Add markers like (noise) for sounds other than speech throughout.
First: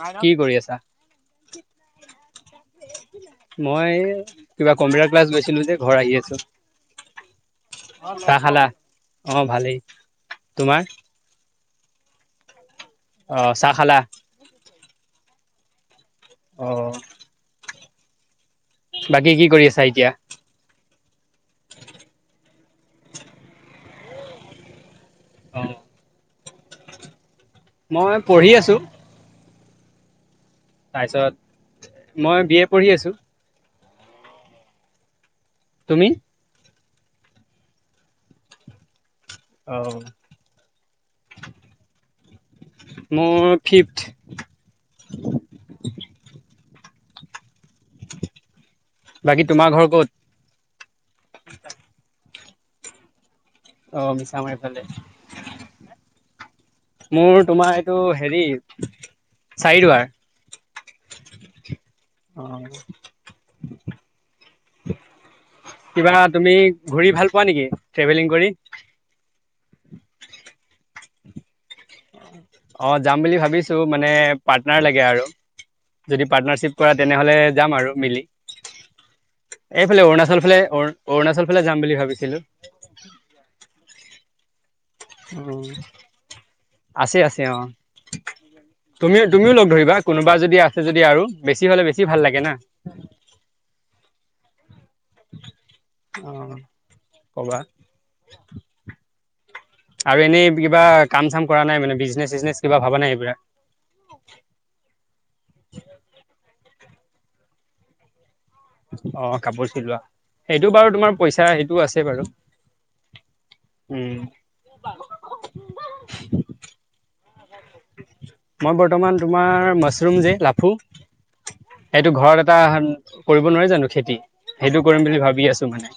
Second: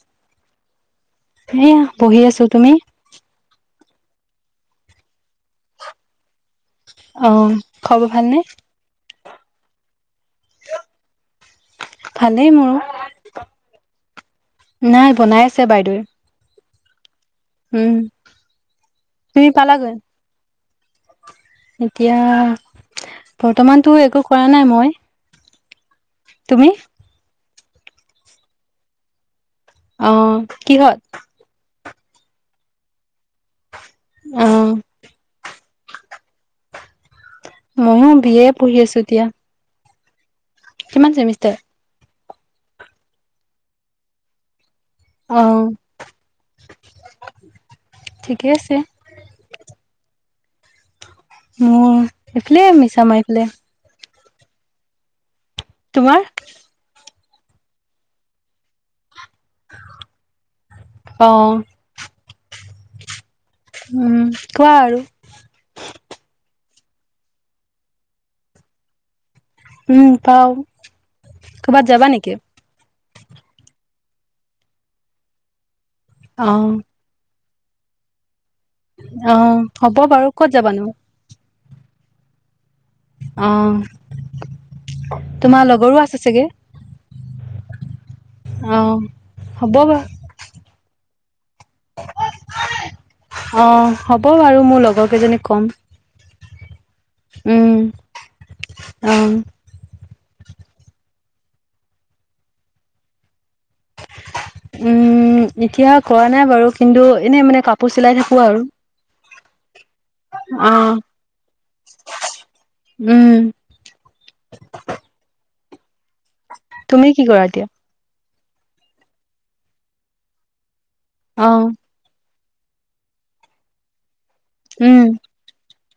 কি কৰি আছা? (inaudible) সেইয়া বহি আছো। তুমি? মই কিবা কম্পিউটাৰ ক্লাছ গৈছিলো যে ঘৰ আহি আছো। অ খবৰ (unintelligible) চাহ ভালনে খালা? অহ ভালেই। তোমাৰ? ভালেই মোৰ। অহ, চাহ খালা? নাই বনাই আছে বাইদেউৱে অহ উম বাকী কি তুমি কৰি আছা পালাগৈ এতিয়া? এতিয়া বৰ্তমানতো একো কৰা নাই মই অ'। তুমি? মই পঢ়ি আছো। অ', কিহত? তাৰপিছত মই বি এ পঢ়ি আছো। অ'। তুমি? ময়ো বি এ পঢ়ি আছো এতিয়া। (unintelligible) কিমান চেমিষ্টাৰ? মোৰ ফিফট। অহ'। বাকী তোমাৰ ঘৰ ক'ত? মোৰ সেইফালে মিছা মাৰিফালে। অ', মিছা মাৰিফালে। তোমাৰ? মোৰ তোমাৰ এইটো হেৰি চাৰি অ দুৱাৰ। উম', কোৱা আৰু। কিবা তুমি ঘূৰি ভাল পোৱা নেকি ট্ৰেভেলিং কৰি? উম', পাও কৰ'বাত যাবা নেকি? অ', যাম বুলি ভাবিছো মানে পাৰ্টনাৰ লাগে আৰু। যদি অ পাৰ্টনাৰশ্বিপ কৰা তেনেহ'লে যাম আৰু মিলি। অ হ'ব এইফালে বাৰু অৰুণাচল ক'ত ফালে যাবানো অ-অৰুণাচল ফালে যাম বুলি ভাবিছিলোঁ। অ তোমাৰ লগৰো আছে চাগে? আছে আছে অ', অ', তুমিও-তুমিও লগ হ'ব বাৰু ধৰিবা কোনোবা যদি আছে যদি আৰু। বেছি হলে বেছি ভাল লাগে না। অ', হব বাৰু মোৰ লগৰ কেইজনীক কম। অ ক'বা উম', অহ'। আৰু এনেই কিবা কাম চাম কৰা নাই মানে বিজনেচ চিজনেচ কিবা ভবা নাই এইবিলাক? উম, এতিয়া কৰা নাই বাৰু, কিন্তু এনে মানে কাপোৰ চিলাই থাকো। আৰু অ', কাপোৰ চিলোৱা। সেইটো বাৰু অ', তোমাৰ পইচা সেইটো আছে বাৰু। উম, উম'। তুমি কি কৰা এতিয়া? মই বৰ্তমান তোমাৰ মাছৰুম যে লাফো? অ', এইটো ঘৰত এটা কৰিব নোৱাৰে জানো খেতি সেইটো উম, কৰিম বুলি ভাবি আছো মানে।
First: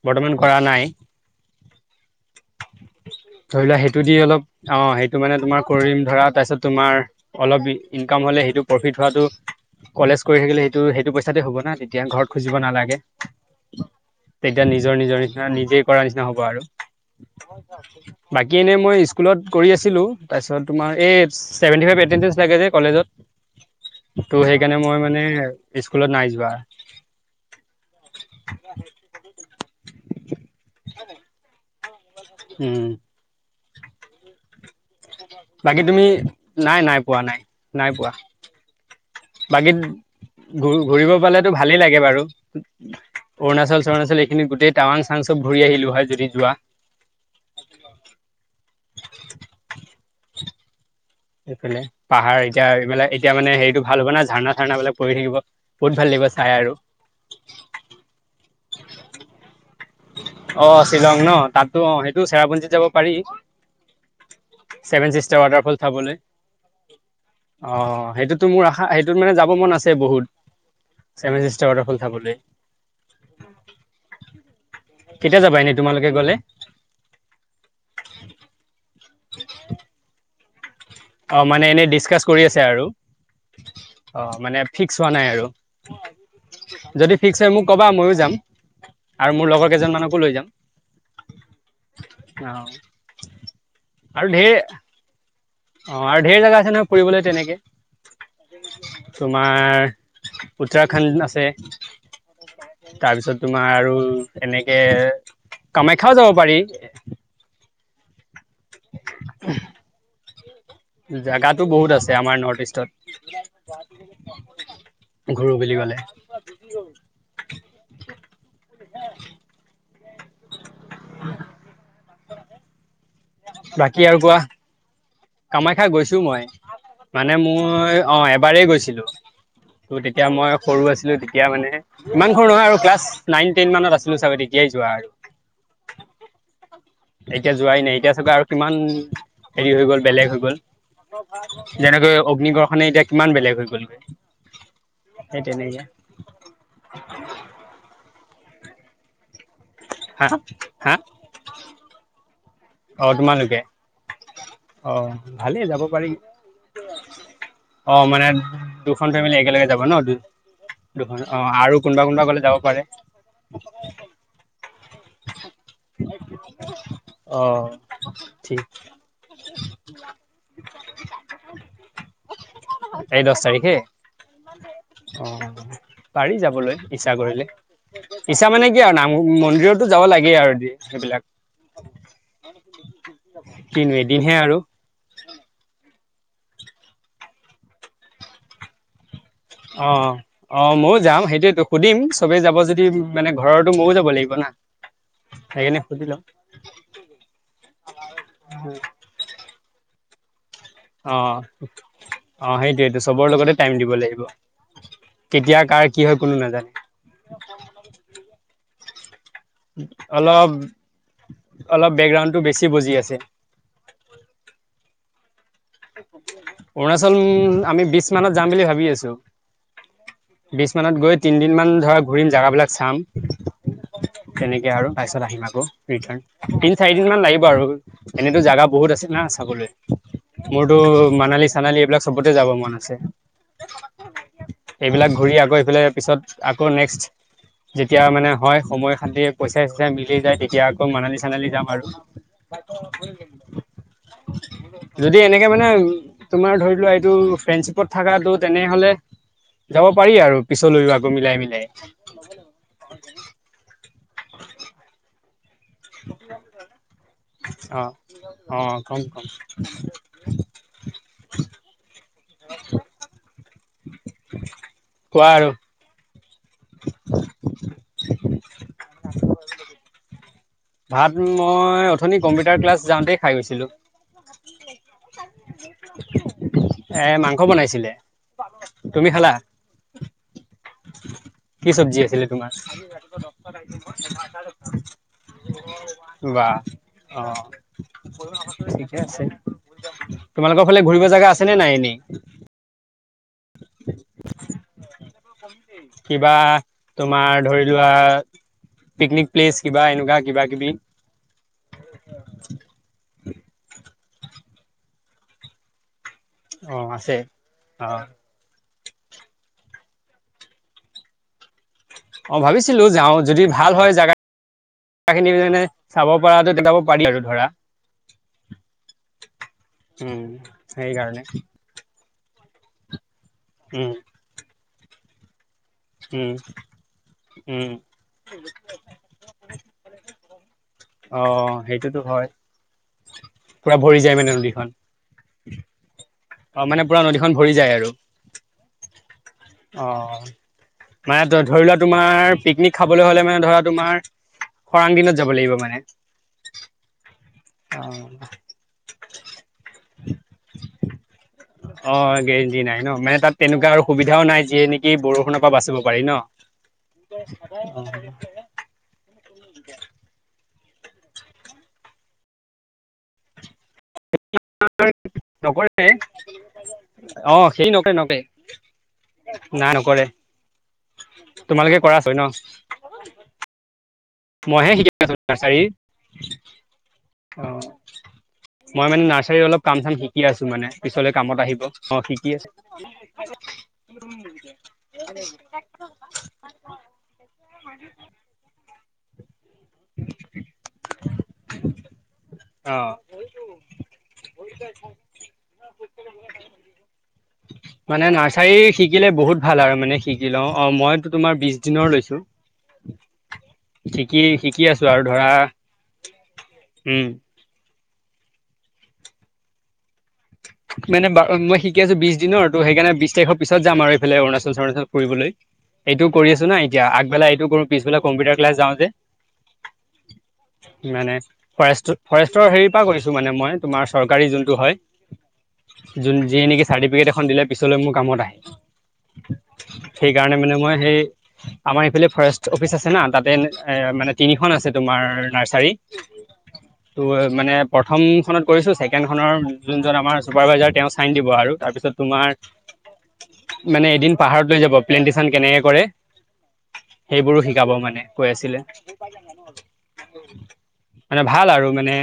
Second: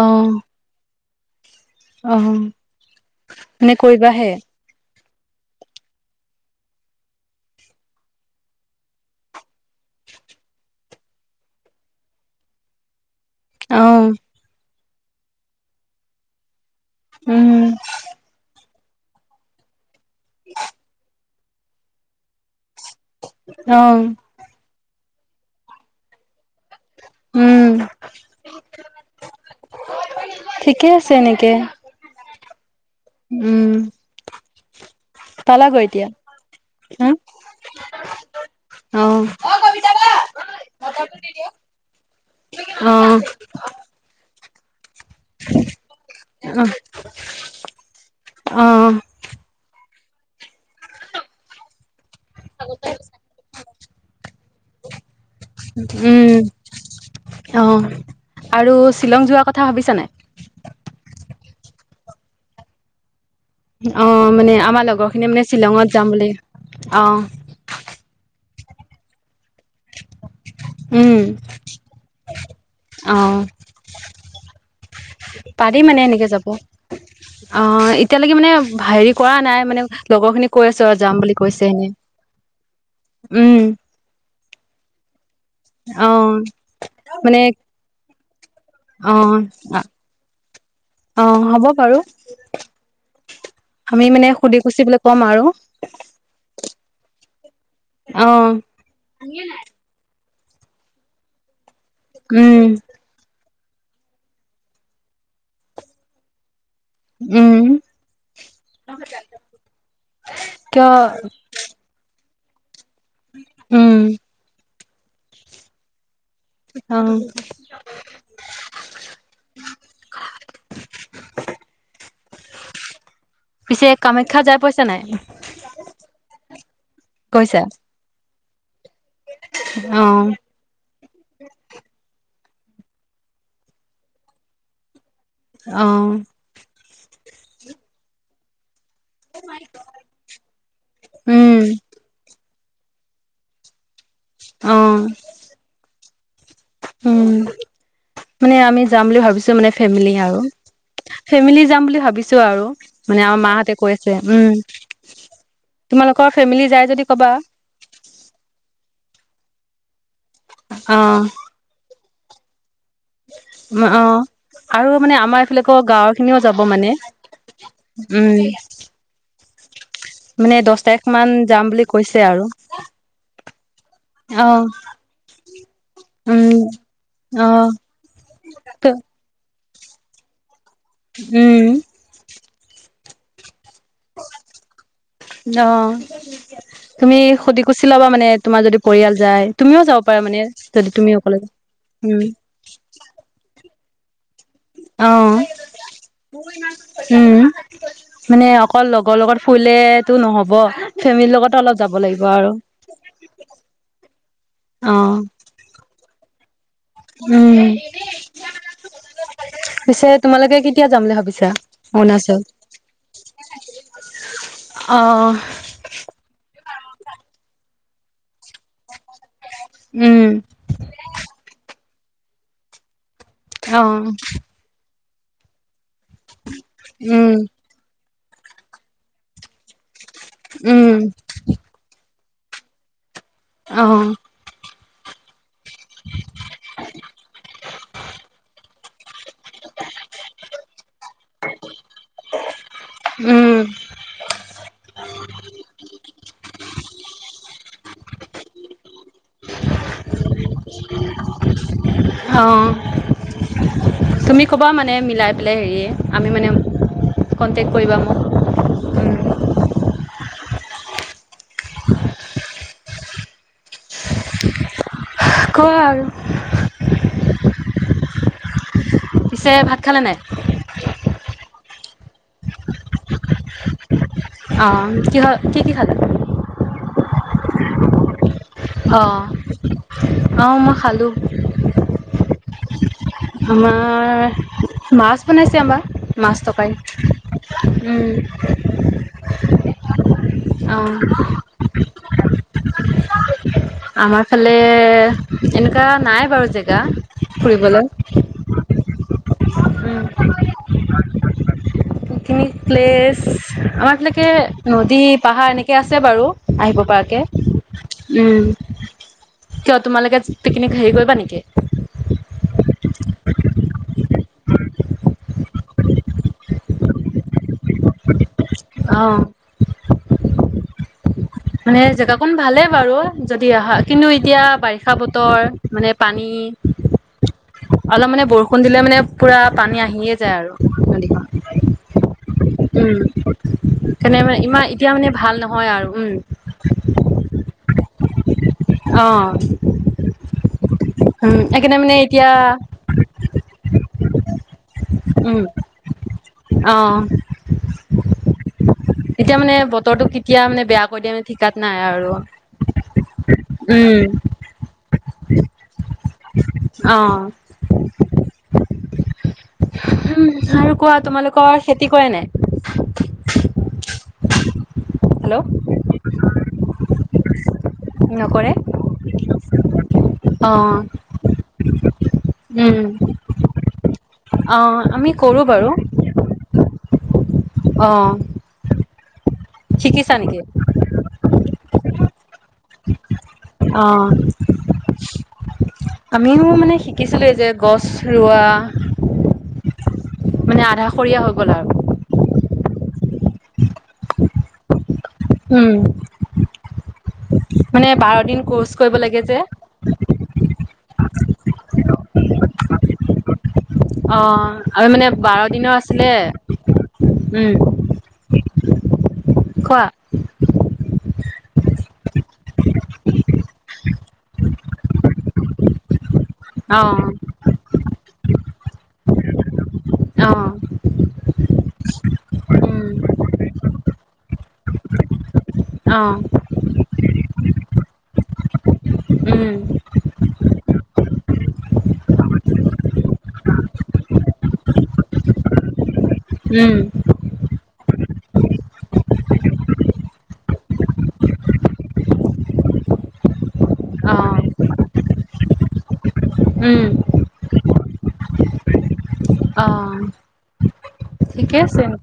অ', বৰ্তমান কৰা নাই। অ', ধৰি মানে লোৱা সেইটো দি কৰিবাহে অলপ অ', সেইটো মানে তোমাৰ কৰিম ধৰা তাৰপিছত তোমাৰ অলপ ইনকাম হলে সেইটো প্ৰফিট হোৱাটো কলেজ কৰি থাকিলে সেইটো সেইটো পইচাতে হ'ব না, তেতিয়া ঘৰত খুজিব নালাগে। অ', তেতিয়া নিজৰ-নিজৰ নিচিনা নিজেই কৰ নিচিনা হ'ব আৰু। উম, বাকী এনে মই স্কুলত কৰি আছিলো। তাৰপিছত তোমাৰ এই ছেভেন্তি ফাইভ এতেন্দেঞ্চ লাগে যে কলেজত, অ', সেইকাৰণে মই মানে স্কুলত নাই যোৱা। উম'। ঠিকে আছে এনেকে। উম'। উম'। বাকী পালাগৈ এতিয়া তুমি, নাই-নাই হা পোৱা নাই, নাই পোৱা। অ', বাকীত ঘ-ঘূৰিব পালেতো ভালেই লাগে বাৰু। অৰুণাচল অ'। এইখিনি গোটেই টাৱং চাং চব ঘুৰি আহিলো হয়, যদি যোৱা। অ', অ। এইফালে পাহাৰ এতিয়া এইফাল এতিয়া মান হেৰিটো ভাল হ'ব না ঝাৰণা ৰ্ণা বলে পৰি থাকিব, বহুত ভাল লাগিব। কিবা উম, চাই আৰু। অ আৰু শ্বিলং যোৱা কথা ভাবি - অ শ্বিলং ন, তাতো অ সেইটো চেৰাপঞ্জীত যাব পাৰি। অ মানে আমাৰ লগৰ চেভেন খিনি চিচতাৰ মানে ৱাটাৰফল শ্বিলঙত যাম চাবলৈ বুলি অ অ। সেইটো টো মোৰ আশা সেইটোত মানে যাব মন আছে বহুত। উম চেভেন চিচতাৰ ৱাটাৰফল চাবলৈ। অ কেতিয়া যাবা এনেই পাৰি মানে তোমালোকে এনেকে গ'লে যাব, অ এতিয়ালৈকে মানে হেৰি কৰা নাই, মানে লগৰ খিনি কৈ আছে। ওচ যাম বুলি অ কৈছে মানে এনেই এনে ডিচকাচ কৰি আছে আৰু উম। অ মানে ফিক্স হোৱা নাই আৰু অ যদি ফিক্স মানে হয় মোক ক'বা ময়ো যাম। অ আৰু মোৰ লগৰ কেইজন মানকো লৈ যাম। অ হ'ব বাৰু। অ আমি আৰু মানে ঢেৰ সুধি পুছি বুলি ক'ম আৰু। অ আৰু ঢেৰ জেগা আছে নহয় ফুৰিবলৈ তেনেকে। অ। তোমাৰ উত্তৰাখণ্ড আছে। উম। তাৰপিছত তোমাৰ আৰু এনেকে কামাখ্যাও যাব পাৰি। উম। কিয় জোগাতো বহুত আছে আমাৰ নৰ্থ ইষ্টত। উম। ঘুৰো বুলি কলে। অ। (inaudible) (unintelligible) পিছে বাকী আৰু কোৱা কামাখ্যা যাই পাইছা নাই? কামাখ্যা গৈছো মই মানে গৈছা মোৰ অ এবাৰেই গৈছিলো। ত অ তেতিয়া মই সৰু আছিলো তেতিয়া মানে ইমান নহয় আৰু ক্লাছ নাইন টেন মানত আছিলো চাগৈ তেতিয়াই যোৱা আৰু। অহ। এতিয়া যোৱাই নাই এতিয়া চাগৈ আৰু কিমান হেৰি হৈ গ'ল বেলেগ হৈ গ'ল উম যেনেকৈ অগ্নিগড় খনে এতিয়া কিমান বেলেগ হৈ গ'লগে অ সেই তেনেকে উম মানে আমি যাম বুলি ভাবিছো মানে ফেমিলি হা আৰু হা ফেমিলি যাম বুলি ভাবিছো। আৰু অ মানে আমাৰ তোমালোকে মাহঁতে কৈ আছে উম অ ভালেই যাব পাৰি তোমালোকৰ ফেমিলি যাই যদি ক'বা অ মানে দুখন ফেমিলি একেলগে যাব ন? দু দুখন অ আৰু কোনোবা কোনোবা গ'লে যাব পাৰে। অ অ আৰু মানে আমাৰ (unintelligible) গাঁৱৰ খিনিও যাব মানে অ উম। ঠিক মানে দহ তাৰিখ মান যাম বুলি কৈছে আৰু (inaudible) এই দশ তাৰিখে? অ অ। পাৰি উম যাবলৈ ইচ্ছা কৰিলে অ ইচ্ছা মানে কি আৰু নাম মন্দিৰত (unintelligible) যাব লাগে আৰু (unintelligible) সেইবিলাক। উম কি নো এদিনহে আৰু। অ তুমি সুধি কুচি লবা মানে তোমাৰ যদি পৰিয়াল যায় তুমিও অ যাব পাৰা মানে অ যদি ময়ো তুমি যাম অকলে সেইটোৱে টো সুধিম উম চবেই যাব যদি মানে ঘৰত (unintelligible) ময়ো যাব লাগিব না। অ সেইকাৰণে সুধি লম উম মানে অকল লগৰ লগত ফুৰিলে টো নহ'ব অ ফেমিলিৰ লগতো অলপ যাব লাগিব আৰু অ সেইটোয়েইটো চবৰ লগতে টাইম দিব লাগিব অ কেতিয়া কাৰ কি হয় কোনো উম নাজানে (inaudible) পিছে অলপ তোমালোকে কেতিয়া যাম বুলি ভাবিছা অলপ বেকগ্ৰাউণ্ডটো অৰুণাচল বেছি বুজি আছে অহ অৰুণাচল উম আমি বিশ মানত যাম বুলি ভাবি আছো উম বিছ মানত গৈ তিনদিন মান ধৰা ঘুৰিম জাগা বিলাক চাম তেনেকে অহ আৰু তাৰপিছত আহিম আকৌ ৰিটান তিন চাৰি দিনমান উম লাগিব আৰু এনেতো জাগা বহুত আছে না চাবলৈ মোৰতো উম মানালী চানালী এইবিলাক চবতে যাব মন আছে অহ এইবিলাক ঘূৰি আকৌ এইফালে পিছত আকৌ নেক্সট যেতিয়া মানে হয় সময় খাটি পইচা চইচা মিলি যায় তেতিয়া আকৌ মানালী চানালি যাম আৰু (unintelligible) (inaudible) যদি এনেকে মানে তোমাৰ ধৰি লোৱা এইটো ফ্ৰেণ্ডশ্বিপত থাকা টো তেনেহলে যাব পাৰি আৰু পিছলৈও আকৌ মিলাই মিলাই অ তুমি ক'বা মানে মিলাই পেলাই হেৰিয়ে আমি মানে কন্টেক্ট অ কৰিবা মোক অ কম কম (inaudible) (unintelligible) (inaudible) ক আৰু (unintelligible) (inaudible) পিছে ভাত খালে নাই ভাত মই অথনি কম্পিউটাৰ ক্লাছ যাওঁতেই খাই গৈছিলো। অঁ কিহ কি কি খালা। এ মাংস বনাইছিলে অ তুমি খালা অ মই খালো কি চব্জি আছিলে তোমাৰ আমাৰ মাছ। শুনাইছে আমাৰ মাছ বা টকাই অ ঠিকে আছে (unintelligible) তোমালোকৰ ফালে ঘুৰিব জাগা আছে নে নাই এনেই (unintelligible) আমাৰ ফালে এনেকুৱা নাই কিবা বাৰু জেগা তোমাৰ ধৰি লোৱা ফুৰিবলৈ পিকনিক প্লেচ কিবা এনেকুৱা। উম কিবা কিবি পিকনিক প্লেছ আমাৰ এই ফালেকে নদী পাহাৰ এনেকৈ আছে বাৰু অ আহিব আছে পৰাকে। অ কিয় তোমালোকে পিকনিক হেৰি কৰিবা নেকি অ ভাবিছিলো যাওঁ যদি ভাল হয় জেগা খিনি মানে চাব পৰা তেতিয়া পাৰি আৰু ধৰা অ উম সেইকাৰণে মানে জেগাকন ভালে বাৰু যদি আহা উম কিন্তু এতিয়া বাৰিষা বতৰ মানে পানী উম উম অলপ মানে বৰষুণ দিলে মানে পুৰা পানী আহিয়ে যায় আৰু অ নদীখনত সেইটোতো হয় উম পুৰা ভৰি যায় হেকানে মানে ইমান নদীখন এতিয়া মানে ভাল নহয় আৰু উম অ মানে পুৰা নদীখন ভৰি যায় আৰু অঁ অ মানে ধৰি লোৱা তোমাৰ পিকনিক খাবলৈ হলে মানে ধৰা তোমাৰ খৰাং দিনত যাব উম লাগিব মানে। অ অ'। তেতিয়া মানে বতৰটো কেতিয়া মানে বেয়া কৰি দিয়া মানে ঠিকাত নাই আৰু, উম'। অসুবিধাও নাই যিয়ে নেকি বৰষুণৰ বাচিব পাৰে। অ (unintelligible) উম', আৰু কোৱা তোমালোকৰ খেতি কৰে নাই। (unintelligible) হেল্ল' নকৰে। অ', খেতি নকৰে-নকৰে নকৰে না নকৰে। অ তোমালোকে কৰা চাগে উম ন? অ মইহে শিকি আমি আছো কৰো নাৰ্চাৰী। বাৰু অ', মই মানে নাৰ্চাৰী অলপ কাম চাম শিকিছা শিকি নেকি আছো মানে পিছলৈ কামত আহিব অ', শিকি আছো। ম অ (unintelligible) আমিও মানে শিকিছিলো যে গছ ৰোৱা। মানে আধাষৰীয়া হৈ গ'ল আৰু। অ'। উম মানে বাৰ দিন নাৰ্চাৰী কৰ্চ কৰিব শিকিলে লাগে বহুত যে ভাল আৰু মানে শিকি লওঁ অ', মইতো তোমাৰ বিশ দিনৰ লৈছো। শিকি শিকি অ', আছো আৰু মানে ধৰা বাৰ দিনৰ আছিলে, উম উম'। কোৱা? মানে ব মই শিকি আছো বিশ দিনৰ তো সেইকাৰণে বিশ তাৰিখৰ পিছত যাম আৰু এইফাল অৰুণাচল-চৰুণাচল ফুৰিবলৈ। এইটোও কৰি আছো না এতিয়া অ আগবেলা এইটো কৰো পিছবেলা কম্পিউটাৰ ক্লাছ যাও যে। অ', অ', মানে ফৰেষ্ট-ফৰেষ্টৰ হেৰিৰ পৰা কৰিছো উম, মানে মই তোমাৰ চৰকাৰী যোনটো হয়। য যিয়ে নেকি চাৰ্টিফিকেট এখন দিলে পিছলৈ মোৰ কামত আহে। সেইকাৰণে মানে মই সেই আমাৰ এইফালে ফৰেষ্ট অফিচ আছে না তাতে এ মানে তিনিখন আছে তোমাৰ নাৰ্চাৰী। উম, ত মানে প্ৰথম খনত কৰিছো ছেকেণ্ড খনৰ যোনজন আমাৰ চুপাৰভাইজাৰ তেওঁ চাইন দিব আৰু তাৰপিছত তোমাৰ মানে এদিন পাহাৰত লৈ যাব প্লেনটেশচন কেনেকে কৰে। উম'। যাব মানে কৈ আছিলে। অ', মানে ভাল ঠিকে আৰু আছে এনেকে। মানে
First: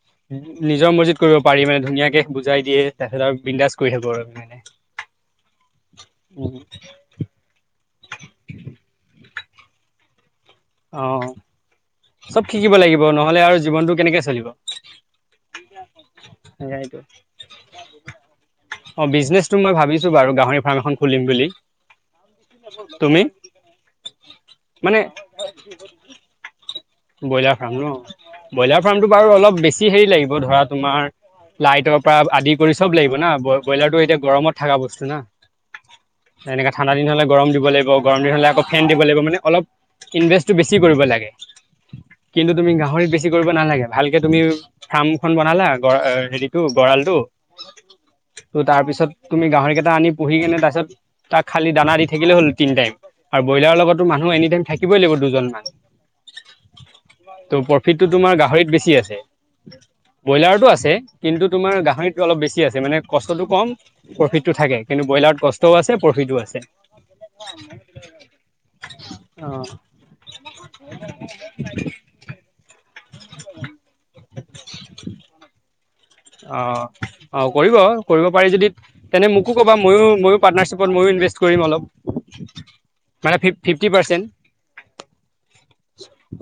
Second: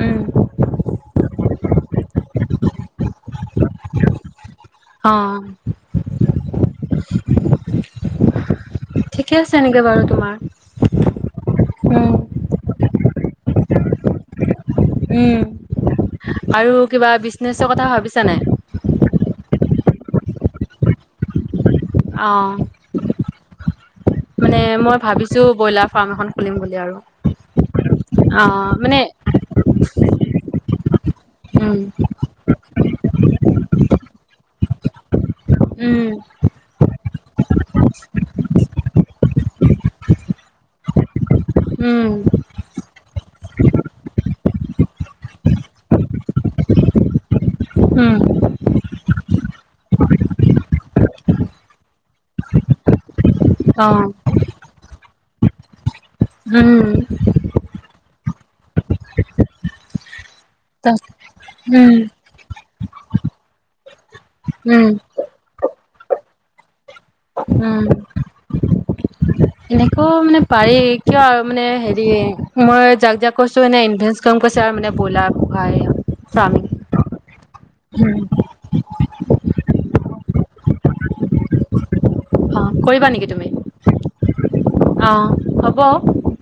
উম, নিজৰ মৰজিত কৰিব পাৰি মানে ধুনীয়াকে বুজাই দিয়ে তাৰপিছত আৰু বিন্দাজ কৰি থাকো আৰু মানে। অ'। উম ঠিকে আছে এনেকে বাৰু তোমাৰ অ', উম, চব শিকিব লাগিব নহলে আৰু জীৱনটো কেনেকে চলিব? উম, আৰু সেইয়াই টো। কিবা বিজনেচৰ কথা ভাবিছা নাই? অ', বিজনেচ মই ভাবিছো বাৰু গাহৰি ফাৰ্ম এখন খুলিম বুলি। অ', তুমি? মই মানে ভাবিছো ব্ৰইলাৰ ফাৰ্ম এখন খুলিম বুলি আৰু ব্ৰইলাৰ ফাৰ্ম ন? অ', ব্ৰইলাৰ মানে ফাৰ্মটো বাৰু অলপ বেছি হেৰি লাগিব। ধৰা তুমাৰ উম, লাইটৰ পৰা আদি কৰি চব লাগিব না ব্ৰইলাৰটো এতিয়া গৰমত থকা বস্তু না। উম, এনেকে ঠাণ্ডা দিন হলে গৰম দিব লাগিব গৰম দিন হলে আকৌ ফেন দিব লাগিব মানে অলপ ইনভেষ্টটো বেছি কৰিব লাগে। উম, কিন্তু তুমি গাহৰিত বেছি কৰিব নালাগে, ভালকে তুমি ফাৰ্ম খন বনালা গ হেৰিতটো গঁৰালটো, উম, ত তাৰপিছত তুমি গাহৰি কেইটা আনি পুহি কেনে তাৰপিছত তাক খালি দানা দি থাকিলে হল তিনি টাইম। আৰু ব্ৰইলাৰৰ লগতো অ', মানুহ এনি টাইম থাকিবই লাগিব দুজনমানান। উম'। টো তোমাৰ গাহৰিত বেছি আছে। ব্ৰইলাৰতো আছে তাক কিন্তু তোমাৰ উম, গাহৰিতো অলপ বেছি আছে মানে কষ্টটো কম প্ৰফিটতটো থাকে, উম, কিন্তু ব্ৰইলাৰত কষ্টও আছে প্ৰফিতো আছে। উম অ (unintelligible) এনেকৈ মানে পাৰি কিয় আৰু মানে হেৰি মই যাক যাক কৈছো এনে ইনভেচ কৰিছে আৰু মানে ব্ৰইলাৰ পোহা এয়া (unintelligible) অ অ কৰিব কৰিব পাৰি যদি তেনে মোকো কবা ময়ো ময়ো পাৰ্টনাৰশ্বিপত মইও ইনভেষ্ট কৰিম অলপ মানে ফিফটি পাৰ্চেণ্ট অঁ হ'ব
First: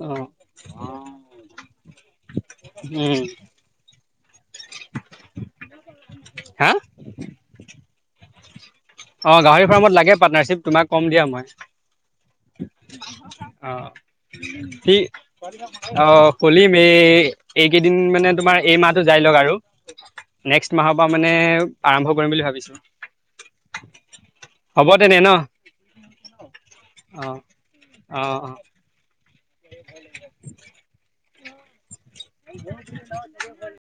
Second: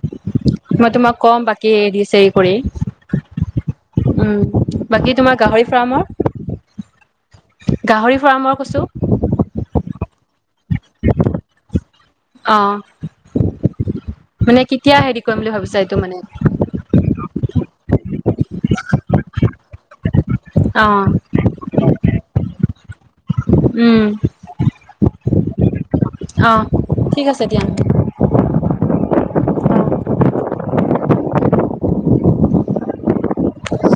অ', মই তোমাক কম বাকী দিছে কৰি উম, উম বাকী তোমাৰ গাহৰি ফাৰ্মৰ, হা গাহৰি ফাৰ্মৰ কৈছো অ', গাহৰি ফাৰ্মত লাগে পাৰ্টনাৰশ্বিপ তোমাক কম দিয়া মই অ অ মানে কি কেতিয়া হেৰি কৰিম বুলি ভাবিছা এইটো অ মানে খুলিম এ এইকেইদিন মানে তোমাৰ এই মাহটো যাই লওক আৰু নেক্সট অ মাহৰ পৰা মানে আৰম্ভ কৰিম বুলি ভাবিছো (unintelligible) উম হ'ব তেনে ন অ ঠিক অ', আছে দিয়া অ', অ'। অ (unintelligible) (inaudible) (unintelligible) (inaudible) (unintelligible) (inaudible) (unintelligible) (inaudible)